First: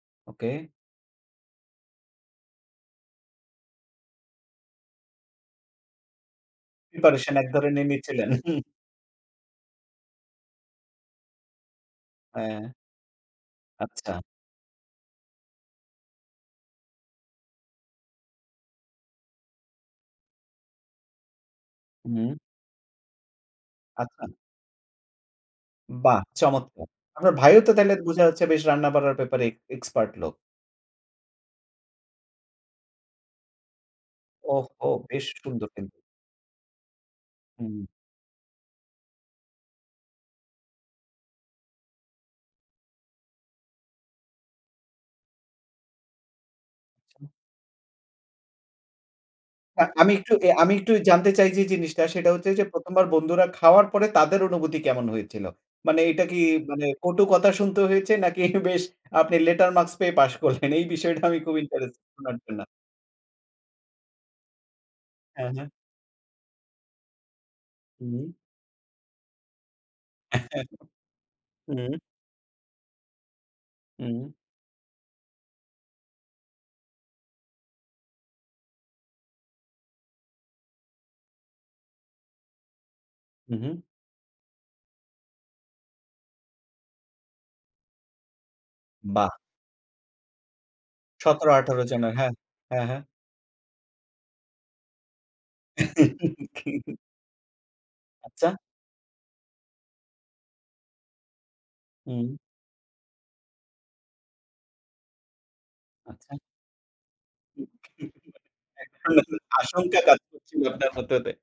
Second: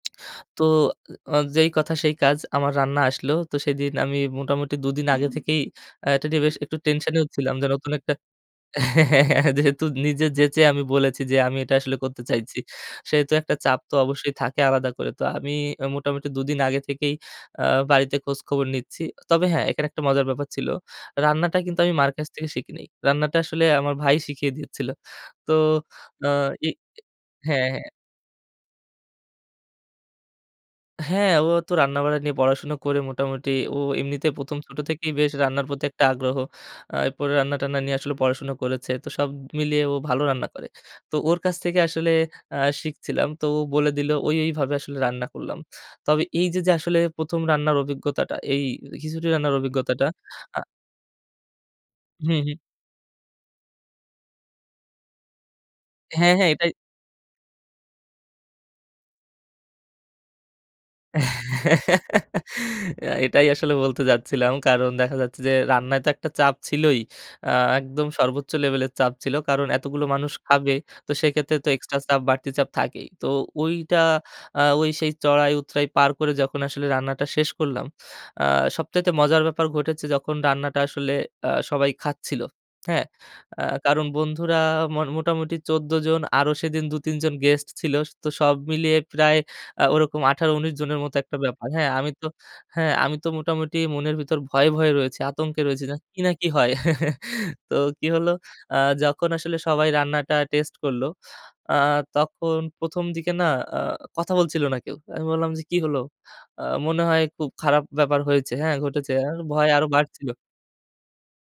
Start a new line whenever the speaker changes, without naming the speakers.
ওকে।
তো আ যেই কথা সেই কাজ আমার রান্না আসলো। তো সেদিন আমি মোটামুটি ২ দিন আগে থেকেই আ এটা বেশ একটু টেনশনেও
প্রিপারেশন এক
ছিলাম যে
ধরনের
নতুন একটা
নিচ্ছিলেন।
হ্যাঁ, হ্যাঁ, হ্যাঁ, যেহেতু নিজে যেচে আমি বলেছি যে আমি এটা আসলে করতে চাইছি।
হ্যাঁ।
সেহেতু একটা চাপ তো
আচ্ছা।
অবশ্যই থাকে আলাদা করে। তো আমি মোটামুটি ২ দিন আগে থেকেই আ বাড়িতে খোঁজ খবর নিচ্ছি। তবে হ্যাঁ, এখানে একটা মজার ব্যাপার ছিল। রান্নাটা কিন্তু আমি মার কাছ
হুম।
থেকে শিখি নাই। রান্নাটা আসলে আমার ভাই
আচ্ছা।
শিখিয়ে দিয়েছিল। তো
বাহ!
আ ই ই
চমৎকার। আপনার ভাইও
হ্যাঁ,
তো
হ্যাঁ।
তাইলে বোঝা হচ্ছে বেশ রান্নাবাড়ার ব্যাপারে এ এক্সপার্ট লোক।
হ্যাঁ ও তো রান্নাবাড়া নিয়ে পড়াশোনা করে মোটামুটি ও এমনিতে ১ম ছোট
ওহো!
থেকেই
বেশ
বেশ রান্নার
সুন্দর
প্রতি
কিন
একটা আগ্রহ। আ এরপরে রান্না-টান্না
হুম।
নিয়ে আসলে পড়াশোনা করেছে। তো সব মিলিয়ে ও ভালো রান্না করে। তো ওর কাছ থেকে আসলে আ শিখছিলাম। তো ও বলে দিল ও এইভাবে আসলে রান্না করলাম। তবে এইযে যে আসলে ১ম রান্নার অভিজ্ঞতাটা এই খিচুড়ি রান্নার অভিজ্ঞতাটা
আমি একটু এ
আ
আমি একটু জানতে চাই যে জিনিসটা সেটা
হুম,
হচ্ছে
হুম।
যে ১ম বার বন্ধুরা খাওয়ার পরে তাদের অনুভূতি কেমন হয়েছিল? মানে এটা
হ্যাঁ,
কি
হ্যাঁ, এটাই।
মানে কটু কথা শুনতে হয়েছে নাকি বেশ আপনি লেটার মার্কস পেয়ে পাস করলেন? এই বিষয়টা আমি খুব ইন্টারেস্টেড শোনার জন্য।
এটাই আসলে বলতে যাচ্ছিলাম। কারণ দেখা যাচ্ছে
হ্যাঁ,
যে
হ্যাঁ।
রান্নায় তো একটা চাপ ছিলই। আ একদম
হুম।
সর্বোচ্চ লেভেলের চাপ ছিল। কারণ এতগুলো মানুষ খাবে তো সেক্ষেত্রে তো
হুম।
এক্সট্রা চাপ বাড়তি চাপ থাকেই। তো ঐটা
হুম।
আ ওই সেই চড়াই-উতরাই পার করে যখন আসলে রান্নাটা শেষ করলাম আ সবচাইতে মজার ব্যাপার ঘটেছে যখন রান্নাটা আসলে আ সবাই খাচ্ছিল, হ্যাঁ?
হুম,
আ
হুম।
কারণ বন্ধুরা ম মোটামুটি ১৪ জন আরো সেদিন ২ ৩ জন গেস্ট ছিল। তো সব মিলিয়ে
বাহ!
প্রায় ওরকম ১৮-১৯ জনের মতো
সতেরো
একটা
থেকে
ব্যাপার।
আঠারো
হ্যাঁ আমি
জনের
তো
হ্যাঁ, হ্যাঁ,
হ্যাঁ
হ্যাঁ।
আমি তো মোটামুটি মনের ভিতর ভয়ে, ভয়ে রয়েছি, আতঙ্কে রয়েছি জ কি না কি হয় তো কি হলো
আচ্ছা।
আ যখন আসলে সবাই রান্নাটা টেস্ট করলো আ
হুম।
তখন ১ম দিকে না আ কথা বলছিল না কেউ। আমি বললাম যে, "কি হলো?"
আচ্ছা।
আ মনে হয় খুব খারাপ ব্যাপার হয়েছে হ্যাঁ ঘটেছে।
[unintelligible]
ভয় আরো
আশঙ্কা কাজ
বাড়ছিল।
করছিল আপনার ভিতরে।